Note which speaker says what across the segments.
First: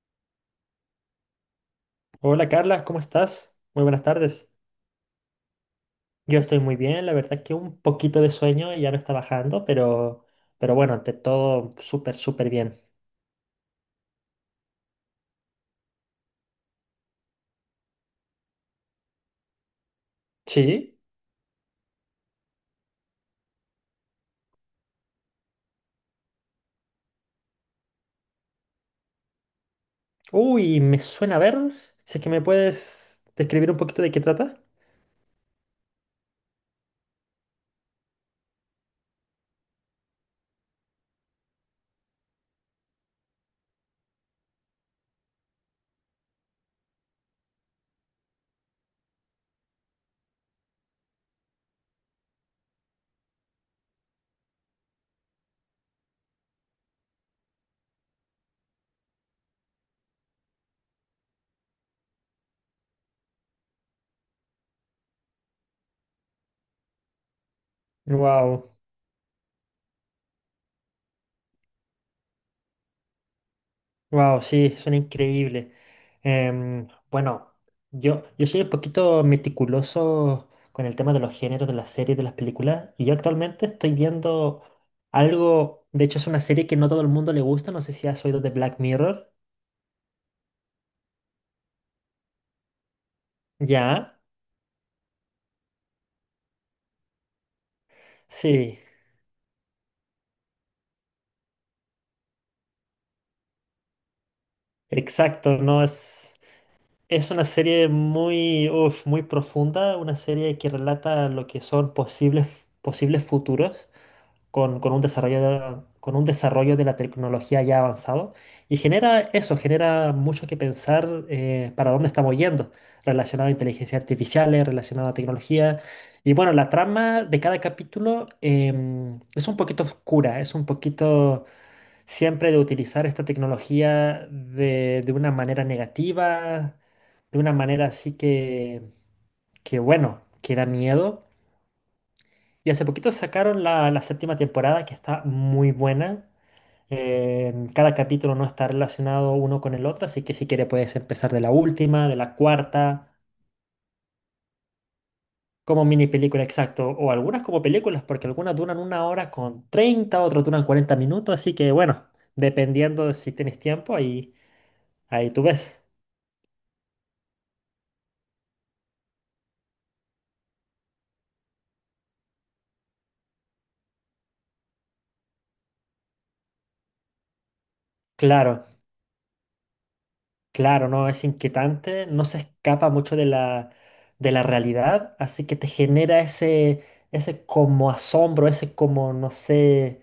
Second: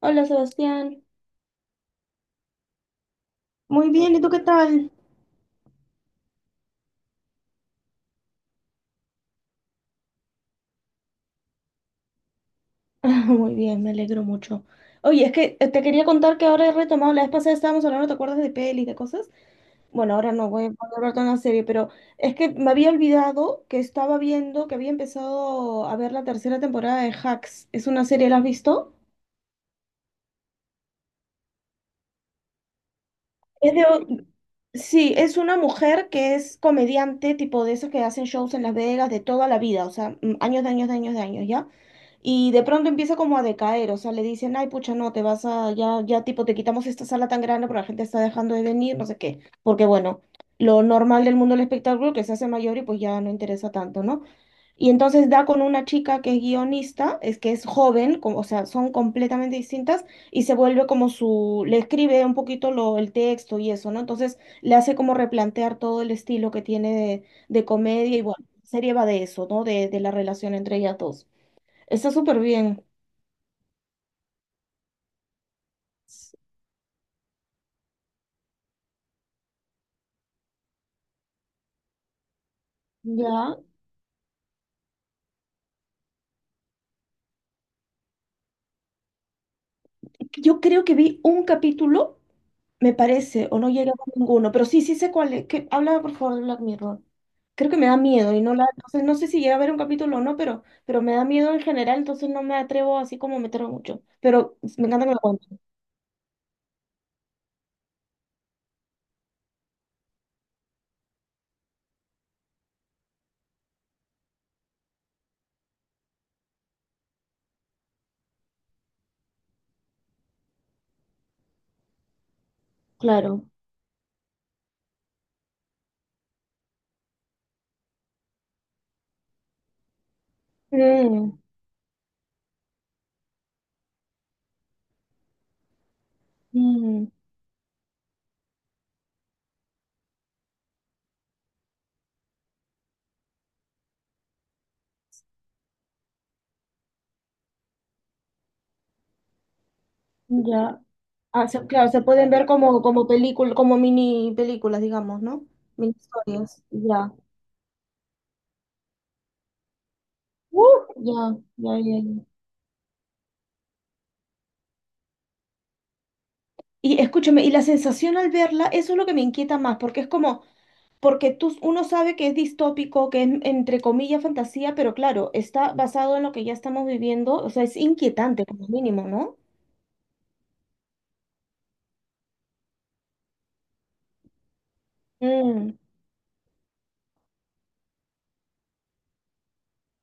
Speaker 1: Hola Sebastián.
Speaker 2: Hola Carla, ¿cómo estás? Muy
Speaker 1: Muy
Speaker 2: buenas
Speaker 1: bien, ¿y tú qué
Speaker 2: tardes.
Speaker 1: tal?
Speaker 2: Yo estoy muy bien, la verdad que un poquito de sueño y ya me está bajando, pero bueno, ante todo, súper, súper bien.
Speaker 1: Muy bien, me alegro mucho. Oye, es que te quería contar que ahora he retomado, la vez pasada estábamos hablando, ¿te acuerdas de pelis, de cosas? Bueno, ahora no voy, voy a
Speaker 2: ¿Sí?
Speaker 1: hablar de una serie, pero es que me había olvidado que estaba viendo, que había empezado a ver la tercera temporada de Hacks. ¿Es una serie, la has visto?
Speaker 2: Uy, me suena, a ver. Si es que me puedes describir
Speaker 1: Es
Speaker 2: un poquito de qué
Speaker 1: de,
Speaker 2: trata.
Speaker 1: sí, es una mujer que es comediante, tipo de esas que hacen shows en Las Vegas de toda la vida, o sea, años de años de años de años, ¿ya? Y de pronto empieza como a decaer, o sea, le dicen, ay, pucha, no, te vas a, ya, ya, tipo, te quitamos esta sala tan grande porque la gente está dejando de venir, no sé qué, porque bueno, lo normal del mundo del espectáculo que se hace mayor y pues ya no interesa tanto, ¿no? Y entonces da con una chica que es guionista, es que es joven, o sea, son completamente distintas, y se vuelve como su, le escribe un poquito lo, el texto y eso, ¿no? Entonces le hace como replantear todo el estilo que tiene de comedia y bueno, la
Speaker 2: Wow.
Speaker 1: serie va de eso, ¿no? De la relación entre ellas dos. Está súper bien.
Speaker 2: Wow, sí, son increíbles. Bueno, yo soy un poquito meticuloso con el tema de los géneros de las series, de las películas, y yo
Speaker 1: Ya,
Speaker 2: actualmente estoy viendo algo. De hecho, es una serie que no todo el mundo le gusta, no sé si has oído de Black Mirror.
Speaker 1: yo creo que vi un capítulo, me parece, o no llegué a ver
Speaker 2: Ya,
Speaker 1: ninguno, pero sí, sí sé cuál es. Que, háblame por favor de Black Mirror. Creo que me da miedo y no la,
Speaker 2: sí,
Speaker 1: entonces no sé si llega a ver un capítulo o no, pero me da miedo en general, entonces no me atrevo así como a meterme mucho. Pero me encanta que me lo
Speaker 2: exacto.
Speaker 1: cuenten.
Speaker 2: No es, es una serie muy, uf, muy profunda, una serie que relata lo que son posibles, posibles futuros, con un desarrollo de la tecnología ya avanzado, y genera eso, genera mucho que pensar, para dónde estamos yendo,
Speaker 1: Claro.
Speaker 2: relacionado a inteligencia artificial, relacionado a tecnología. Y bueno, la trama de cada capítulo, es un poquito oscura, es un
Speaker 1: Mm,
Speaker 2: poquito siempre de utilizar esta tecnología de una manera negativa,
Speaker 1: mm,
Speaker 2: de una manera así que bueno, que da miedo. Y hace poquito sacaron la séptima temporada, que está muy buena. Cada capítulo no está relacionado uno con el otro, así que si quieres
Speaker 1: ya.
Speaker 2: puedes empezar de la
Speaker 1: Claro, se
Speaker 2: última, de
Speaker 1: pueden
Speaker 2: la
Speaker 1: ver como, como
Speaker 2: cuarta,
Speaker 1: película, como mini películas, digamos, ¿no?
Speaker 2: como
Speaker 1: Mini
Speaker 2: mini película
Speaker 1: historias,
Speaker 2: exacto, o
Speaker 1: ya.
Speaker 2: algunas como películas, porque algunas duran una hora con 30, otras duran
Speaker 1: Uh,
Speaker 2: 40 minutos,
Speaker 1: ya,
Speaker 2: así que
Speaker 1: ya, ya,
Speaker 2: bueno,
Speaker 1: ya.
Speaker 2: dependiendo de si tienes tiempo, ahí tú ves.
Speaker 1: Y escúchame, y la sensación al verla, eso es lo que me inquieta más, porque es como, porque tú, uno sabe que es distópico, que es entre comillas fantasía, pero claro, está basado en lo que ya estamos viviendo, o sea, es inquietante como
Speaker 2: Claro.
Speaker 1: mínimo, ¿no?
Speaker 2: Claro, no, es inquietante, no se escapa mucho de la realidad, así que te
Speaker 1: Mm,
Speaker 2: genera ese como asombro, ese como, no sé,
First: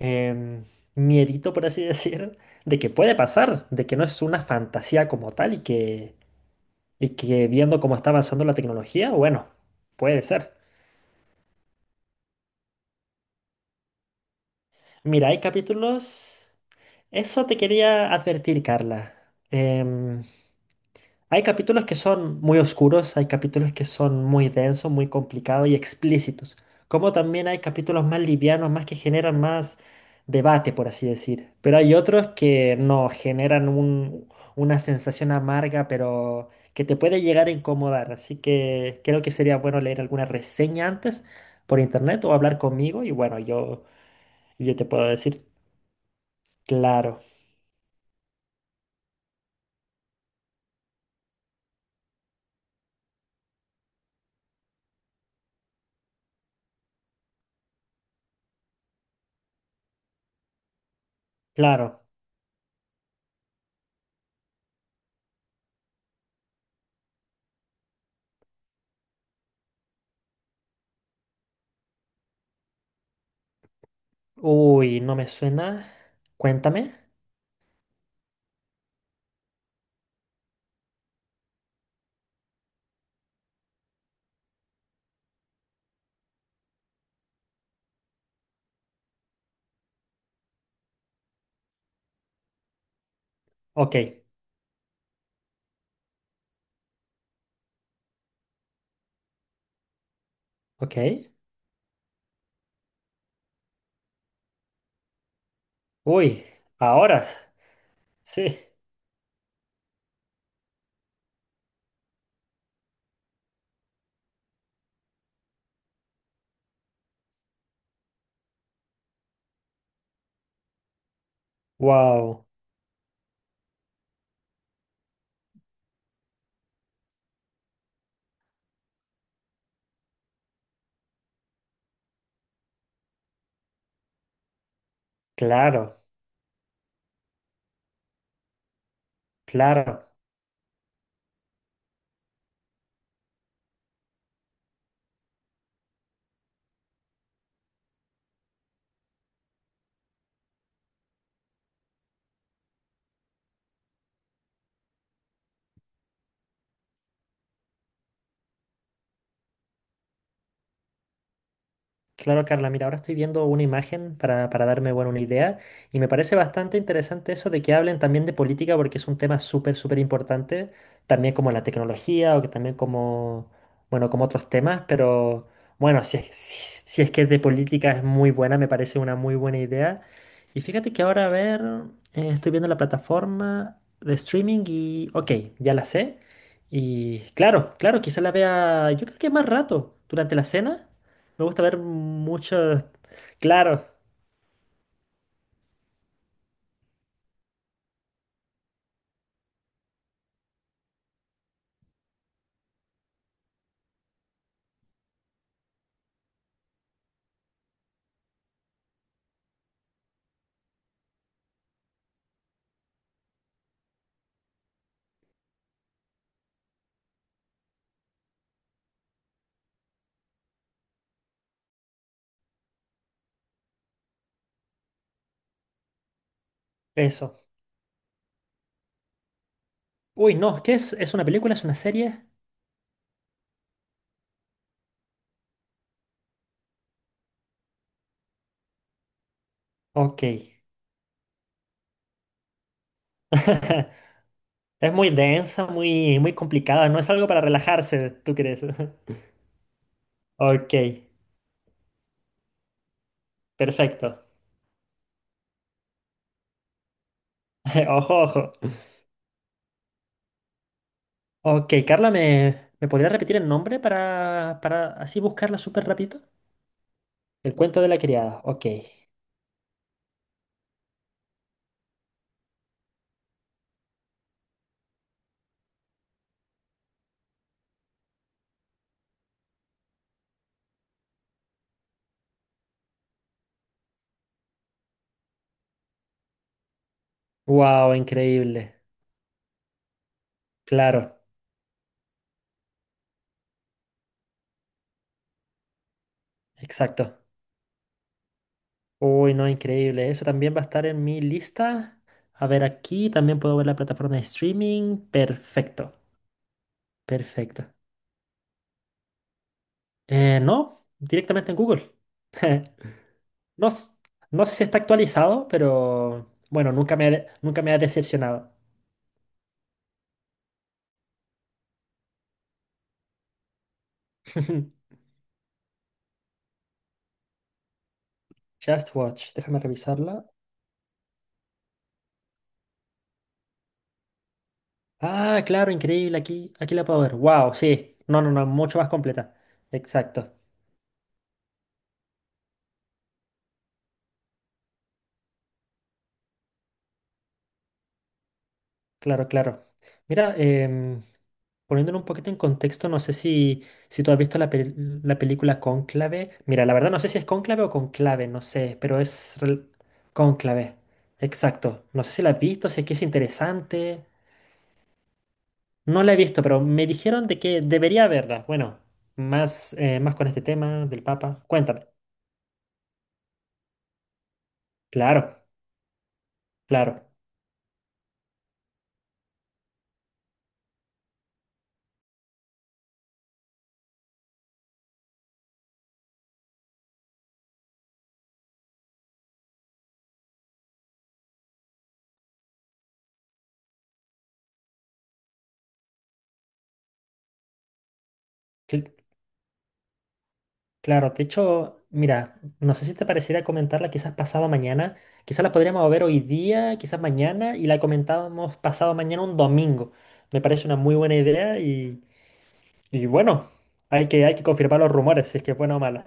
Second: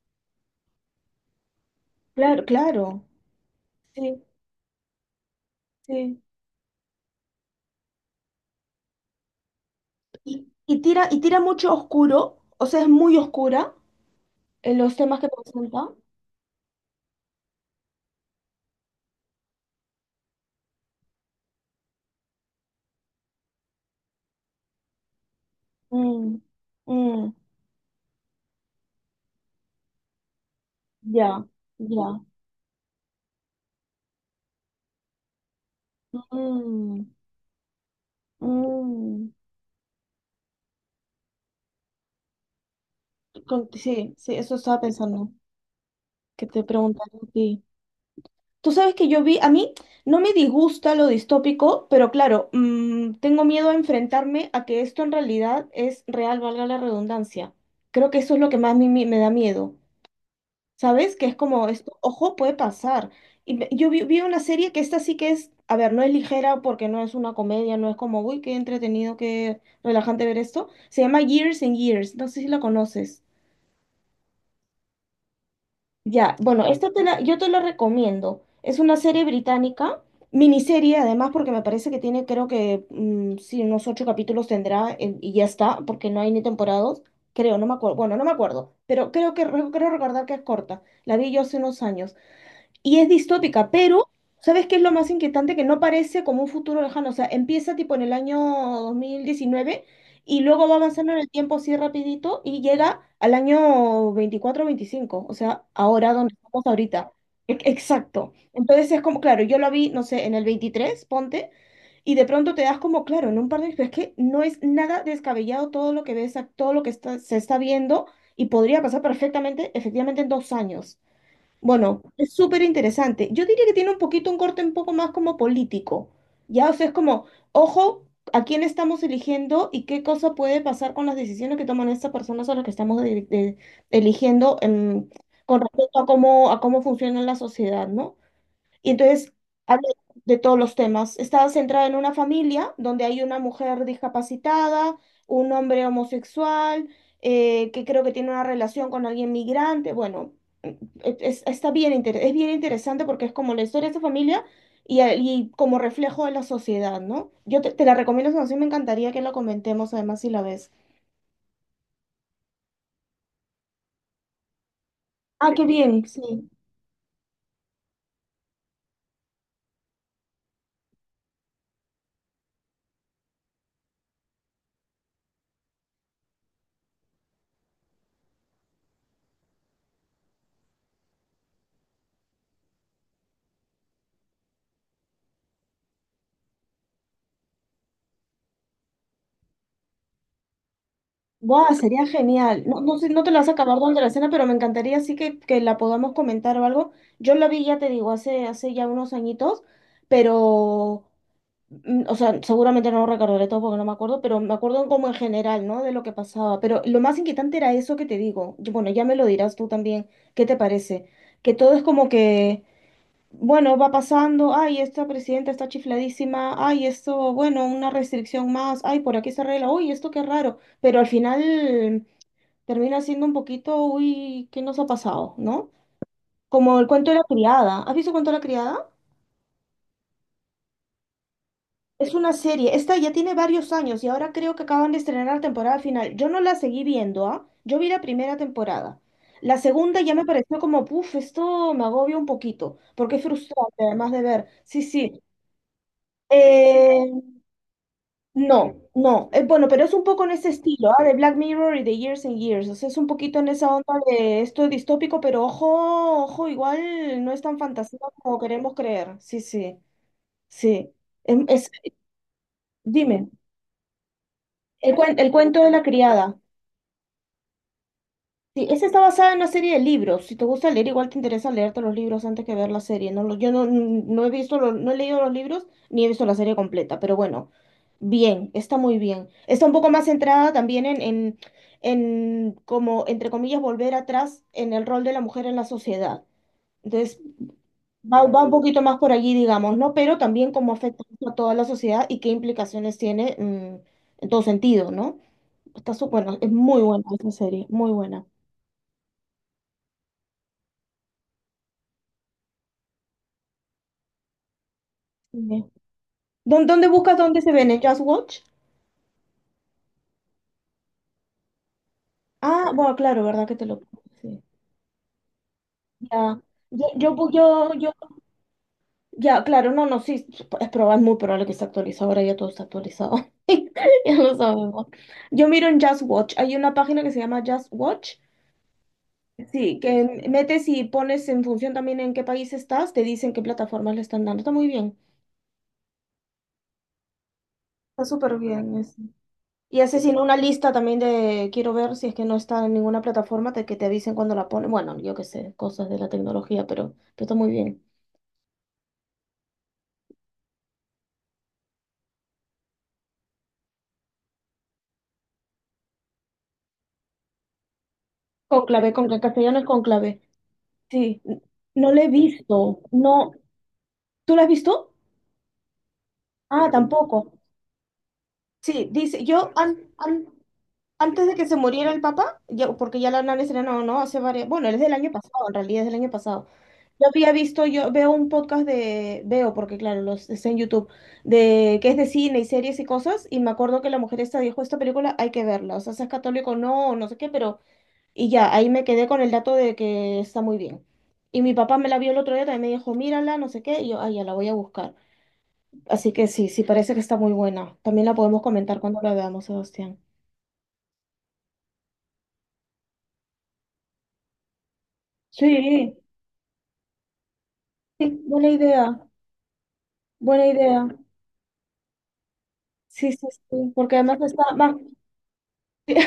Speaker 2: em, miedito, por así decir,
Speaker 1: claro,
Speaker 2: de que
Speaker 1: claro.
Speaker 2: puede pasar, de que no es
Speaker 1: Sí,
Speaker 2: una fantasía como tal, y que,
Speaker 1: sí.
Speaker 2: y que viendo cómo está avanzando la tecnología, bueno, puede
Speaker 1: Y,
Speaker 2: ser.
Speaker 1: y tira mucho oscuro, o sea, es muy oscura en los temas que
Speaker 2: Mira, hay
Speaker 1: presenta.
Speaker 2: capítulos... Eso te quería advertir, Carla. Em, Hay capítulos que son muy oscuros, hay capítulos que son muy densos, muy complicados y
Speaker 1: Mm,
Speaker 2: explícitos, como
Speaker 1: mm,
Speaker 2: también hay capítulos más livianos, más que generan más debate, por así
Speaker 1: ya,
Speaker 2: decir. Pero hay
Speaker 1: ya.
Speaker 2: otros que no generan una sensación amarga, pero que te
Speaker 1: Mm,
Speaker 2: puede llegar a incomodar. Así que creo
Speaker 1: mm.
Speaker 2: que sería bueno leer alguna reseña antes por internet o hablar conmigo y bueno, yo,
Speaker 1: Sí, sí, eso
Speaker 2: yo
Speaker 1: estaba
Speaker 2: te puedo
Speaker 1: pensando,
Speaker 2: decir,
Speaker 1: que te
Speaker 2: claro,
Speaker 1: preguntaría a ti. Tú sabes que yo vi, a mí no me disgusta lo distópico, pero claro, tengo miedo a enfrentarme a que esto en realidad es real, valga la redundancia. Creo que eso es lo que más a mí me da miedo. ¿Sabes? Que es como, esto,
Speaker 2: claro.
Speaker 1: ojo, puede pasar. Yo vi una serie que esta sí que es, a ver, no es ligera porque no es una comedia, no es como, uy, qué entretenido, qué relajante ver esto. Se llama Years and Years, no sé si la conoces.
Speaker 2: Uy, no me suena.
Speaker 1: Ya, bueno,
Speaker 2: Cuéntame.
Speaker 1: yo te la recomiendo. Es una serie británica, miniserie además, porque me parece que tiene, creo que, sí, unos 8 capítulos tendrá y ya está, porque no hay ni temporadas, creo, no me acuerdo, bueno, no me acuerdo, pero creo que, creo recordar que es corta. La vi yo hace unos años. Y es distópica,
Speaker 2: Ok,
Speaker 1: pero ¿sabes qué es lo más inquietante? Que no parece como un futuro lejano, o sea, empieza tipo en el año 2019 y luego va avanzando en
Speaker 2: ok.
Speaker 1: el tiempo así rapidito y llega al año 24 o 25, o sea, ahora donde
Speaker 2: Uy,
Speaker 1: estamos ahorita.
Speaker 2: ahora,
Speaker 1: Exacto.
Speaker 2: sí.
Speaker 1: Entonces es como, claro, yo lo vi, no sé, en el 23, ponte, y de pronto te das como, claro, en un par de pero es que no es nada descabellado todo lo que ves, todo lo que se está viendo y podría pasar perfectamente, efectivamente, en 2 años. Bueno, es
Speaker 2: Wow,
Speaker 1: súper interesante. Yo diría que tiene un poquito un corte un poco más como político. Ya, o sea, es como, ojo, a quién estamos eligiendo y qué cosa puede pasar con las decisiones que toman estas personas a las que estamos eligiendo con respecto
Speaker 2: claro,
Speaker 1: a cómo funciona la sociedad, ¿no? Y entonces habla
Speaker 2: claro.
Speaker 1: de todos los temas. Está centrada en una familia donde hay una mujer discapacitada, un hombre homosexual, que creo que tiene una relación con alguien migrante. Bueno, e- es, es bien interesante porque es como la historia de esta familia y como reflejo de la sociedad, ¿no? Yo te la recomiendo, esa me encantaría que la comentemos además si la ves.
Speaker 2: Claro, Carla, mira, ahora estoy viendo una imagen para darme, bueno, una
Speaker 1: Ah,
Speaker 2: idea,
Speaker 1: qué
Speaker 2: y
Speaker 1: bien,
Speaker 2: me parece
Speaker 1: sí.
Speaker 2: bastante interesante eso de que hablen también de política, porque es un tema súper, súper importante, también como la tecnología, o que también como, bueno, como otros temas, pero bueno, si es que de política es muy buena, me parece una muy buena idea. Y fíjate que ahora, a ver, estoy viendo la plataforma de streaming y, ok, ya la sé. Y claro, claro, quizá la vea, yo creo que más rato, durante la cena. Me gusta
Speaker 1: Guau,
Speaker 2: ver
Speaker 1: sería
Speaker 2: mucho...
Speaker 1: genial. No, no sé, no te la vas a acabar
Speaker 2: Claro,
Speaker 1: durante la cena, pero me encantaría así que la podamos comentar o algo. Yo la vi, ya te digo, hace ya unos añitos, pero, o sea, seguramente no lo recordaré todo porque no me acuerdo, pero me acuerdo como en general, ¿no? De lo que pasaba. Pero lo más inquietante era eso que te digo. Yo. Bueno, ya me lo dirás tú también. ¿Qué te parece? Que todo es como que, bueno, va pasando, ay, esta presidenta está chifladísima, ay, esto, bueno, una restricción más, ay, por aquí se arregla, uy, esto qué raro pero al final termina siendo un poquito, uy, ¿qué nos ha pasado? ¿No? Como el cuento de la
Speaker 2: eso.
Speaker 1: criada. ¿Has visto el cuento de la criada?
Speaker 2: Uy, no, ¿qué es? ¿Es una película? ¿Es una
Speaker 1: Es
Speaker 2: serie?
Speaker 1: una serie. Esta ya tiene varios años y ahora creo que acaban de estrenar la temporada final. Yo no la seguí viendo, ¿ah? Yo vi la primera temporada. La segunda ya
Speaker 2: Ok.
Speaker 1: me pareció como, puf, esto me agobia un poquito, porque es frustrante además de ver. Sí,
Speaker 2: Es muy
Speaker 1: sí.
Speaker 2: densa, muy, muy complicada. No es
Speaker 1: Eh,
Speaker 2: algo para relajarse, ¿tú crees?
Speaker 1: no, no, es bueno, pero es un poco en ese
Speaker 2: Ok,
Speaker 1: estilo, ¿ah? De Black Mirror y de Years and Years. O sea, es un poquito en esa onda
Speaker 2: perfecto.
Speaker 1: de esto distópico, pero ojo, ojo, igual no es tan fantasía
Speaker 2: Ojo,
Speaker 1: como
Speaker 2: ojo.
Speaker 1: queremos creer. Sí, sí, sí. Em- Es,
Speaker 2: Ok, Carla, ¿me podría
Speaker 1: dime,
Speaker 2: repetir el nombre para así
Speaker 1: el
Speaker 2: buscarla
Speaker 1: cuento de la
Speaker 2: súper rápido?
Speaker 1: criada.
Speaker 2: El cuento de la criada. Ok.
Speaker 1: Sí, esa está basada en una serie de libros. Si te gusta leer, igual te interesa leerte los libros antes que ver la serie. Yo no, no he visto, no he leído los libros ni he visto la serie completa, pero bueno, bien, está muy bien. Está un poco más centrada también en como, entre comillas, volver atrás en el rol de la mujer en la sociedad. Entonces,
Speaker 2: Wow,
Speaker 1: va un
Speaker 2: increíble.
Speaker 1: poquito más por allí, digamos, ¿no? Pero también cómo afecta
Speaker 2: Claro,
Speaker 1: a toda la sociedad y qué implicaciones tiene, en todo sentido, ¿no? Está su, bueno, es muy buena
Speaker 2: exacto.
Speaker 1: esa serie, muy buena.
Speaker 2: Uy, no, increíble. Eso también va a estar en mi lista. A ver, aquí también puedo ver la plataforma de streaming. Perfecto,
Speaker 1: ¿Dónde buscas dónde se ven?
Speaker 2: perfecto.
Speaker 1: ¿En Just Watch?
Speaker 2: No, directamente en Google.
Speaker 1: Ah, bueno, claro, ¿verdad que te
Speaker 2: No,
Speaker 1: lo...
Speaker 2: s-
Speaker 1: sí.
Speaker 2: no sé si está actualizado, pero
Speaker 1: Ya.
Speaker 2: bueno,
Speaker 1: Yo,
Speaker 2: nunca me
Speaker 1: yo,
Speaker 2: ha, de-
Speaker 1: bu- yo,
Speaker 2: nunca me ha
Speaker 1: yo-
Speaker 2: decepcionado.
Speaker 1: ya, claro, no, no, sí, es probable, muy probable que esté actualizado, ahora ya todo está actualizado, ya lo sabemos. Yo miro en Just Watch, hay una página que se llama Just Watch,
Speaker 2: Just Watch, déjame
Speaker 1: sí,
Speaker 2: revisarla.
Speaker 1: que metes y pones en función también en qué país estás, te dicen qué plataformas le están dando, está muy bien,
Speaker 2: Ah, claro, increíble, aquí la puedo ver. Wow, sí.
Speaker 1: está
Speaker 2: No, no,
Speaker 1: súper
Speaker 2: no, mucho
Speaker 1: bien.
Speaker 2: más completa.
Speaker 1: Y haces sino
Speaker 2: Exacto.
Speaker 1: una lista también de, quiero ver si es que no está en ninguna plataforma, te, que te avisen cuando la ponen. Bueno, yo qué sé, cosas de la tecnología, pero está muy bien.
Speaker 2: Claro, claro. Mira, poniéndolo un poquito en contexto, no sé si tú has visto la, la película Cónclave. Mira, la verdad no sé si es Cónclave o Conclave, no sé,
Speaker 1: Conclave,
Speaker 2: pero
Speaker 1: conclave, castellano es conclave.
Speaker 2: Cónclave.
Speaker 1: Sí,
Speaker 2: Exacto.
Speaker 1: no lo
Speaker 2: No
Speaker 1: he
Speaker 2: sé si la has visto,
Speaker 1: visto.
Speaker 2: si es que es
Speaker 1: No,
Speaker 2: interesante.
Speaker 1: ¿tú lo has visto?
Speaker 2: No la he visto, pero
Speaker 1: Ah,
Speaker 2: me dijeron
Speaker 1: tampoco.
Speaker 2: de que debería verla. Bueno,
Speaker 1: Sí, dice,
Speaker 2: más, más con este tema del
Speaker 1: antes de
Speaker 2: Papa.
Speaker 1: que se
Speaker 2: Cuéntame.
Speaker 1: muriera el papá, yo, porque ya la nana era no, no, hace varias, bueno, es del año
Speaker 2: Claro,
Speaker 1: pasado, en realidad es del año pasado. Yo
Speaker 2: claro.
Speaker 1: había visto, yo veo un podcast de, veo, porque claro, los está en YouTube, de que es de cine y series y cosas, y me acuerdo que la mujer esta dijo, esta película hay que verla, o sea, seas católico o no sé qué, pero, y ya, ahí me quedé con el dato de que está muy bien. Y mi papá me la vio el otro día, también me dijo, mírala, no sé qué, y yo, ay, ya la voy a buscar. Así que sí, sí, parece que está muy buena. También la podemos comentar cuando la veamos, Sebastián.
Speaker 2: Claro, de hecho, mira, no sé si te pareciera comentarla quizás pasado mañana, quizás la podríamos
Speaker 1: Sí.
Speaker 2: ver hoy día, quizás mañana, y la
Speaker 1: Sí, buena
Speaker 2: comentábamos pasado
Speaker 1: idea,
Speaker 2: mañana, un domingo. Me
Speaker 1: buena
Speaker 2: parece una
Speaker 1: idea.
Speaker 2: muy buena idea y
Speaker 1: Sí, sí,
Speaker 2: bueno,
Speaker 1: sí, porque además
Speaker 2: hay que
Speaker 1: está más
Speaker 2: confirmar los rumores, si es que es buena o mala.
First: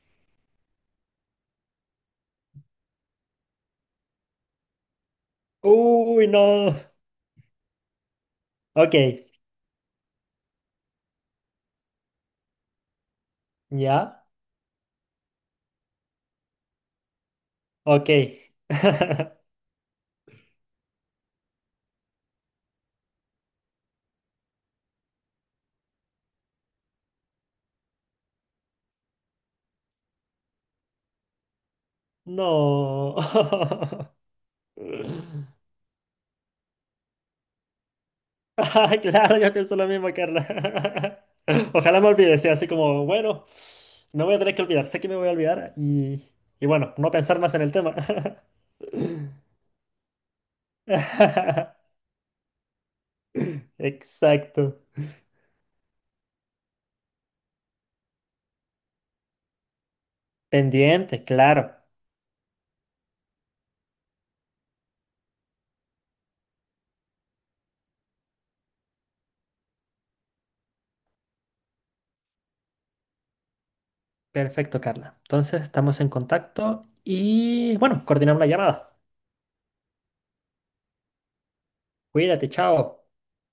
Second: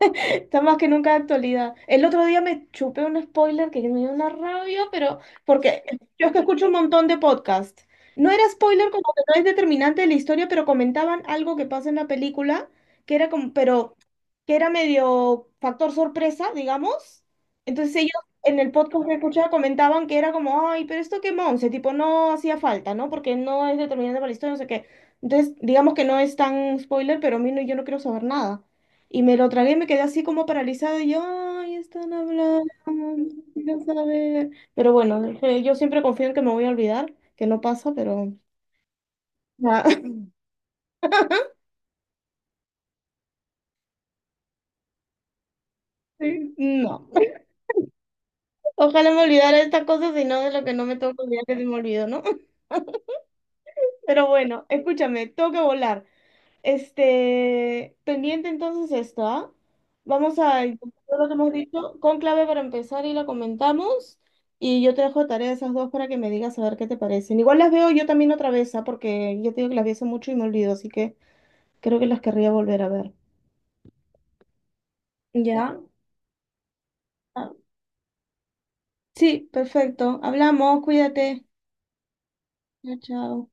Speaker 1: está más que nunca de actualidad. El otro día me chupé un spoiler que me dio una rabia, pero porque
Speaker 2: Uy,
Speaker 1: yo es que escucho un
Speaker 2: no.
Speaker 1: montón de podcasts. No era spoiler
Speaker 2: Ok,
Speaker 1: como que no es determinante de la historia, pero comentaban algo que pasa en la película, que era como, pero
Speaker 2: ya,
Speaker 1: que era medio factor sorpresa, digamos. Entonces
Speaker 2: ok,
Speaker 1: ellos en el podcast que escuchaba comentaban que era como, ay, pero esto qué monse, tipo, no hacía falta, ¿no? Porque no es determinante para la historia, no sé qué. Entonces, digamos que no es tan spoiler, pero a mí no, yo no quiero saber nada. Y me lo tragué y me quedé así como paralizada. Y yo, ay, están hablando,
Speaker 2: no.
Speaker 1: quiero saber. Pero bueno, dije, yo siempre confío en que me voy a olvidar, que no pasa, pero.
Speaker 2: Ah, claro, yo pienso
Speaker 1: Ah,
Speaker 2: lo mismo, Carla. Ojalá me olvide, sea así como, bueno, me voy a tener que olvidar, sé que me voy a olvidar
Speaker 1: sí,
Speaker 2: y bueno,
Speaker 1: no.
Speaker 2: no pensar más en el tema.
Speaker 1: Ojalá me olvidara de estas cosas y no de lo que no me tengo que olvidar que se me olvidó, ¿no? Pero bueno,
Speaker 2: Exacto.
Speaker 1: escúchame, tengo que volar. Este, pendiente entonces esto, ¿ah? Vamos a incorporar
Speaker 2: Pendiente,
Speaker 1: lo que hemos
Speaker 2: claro.
Speaker 1: dicho, con conclave para empezar y la comentamos. Y yo te dejo de tarea esas dos para que me digas a ver qué te parecen. Igual las veo yo también otra vez, ¿ah? Porque yo te digo que las vi hace mucho y me olvido, así que creo que las querría volver a ver.
Speaker 2: Perfecto, Carla. Entonces
Speaker 1: ¿Ya?
Speaker 2: estamos en contacto
Speaker 1: Ah,
Speaker 2: y bueno, coordinamos la llamada.
Speaker 1: sí, perfecto. Hablamos, cuídate.
Speaker 2: Cuídate,
Speaker 1: Chao,
Speaker 2: chao.
Speaker 1: chao.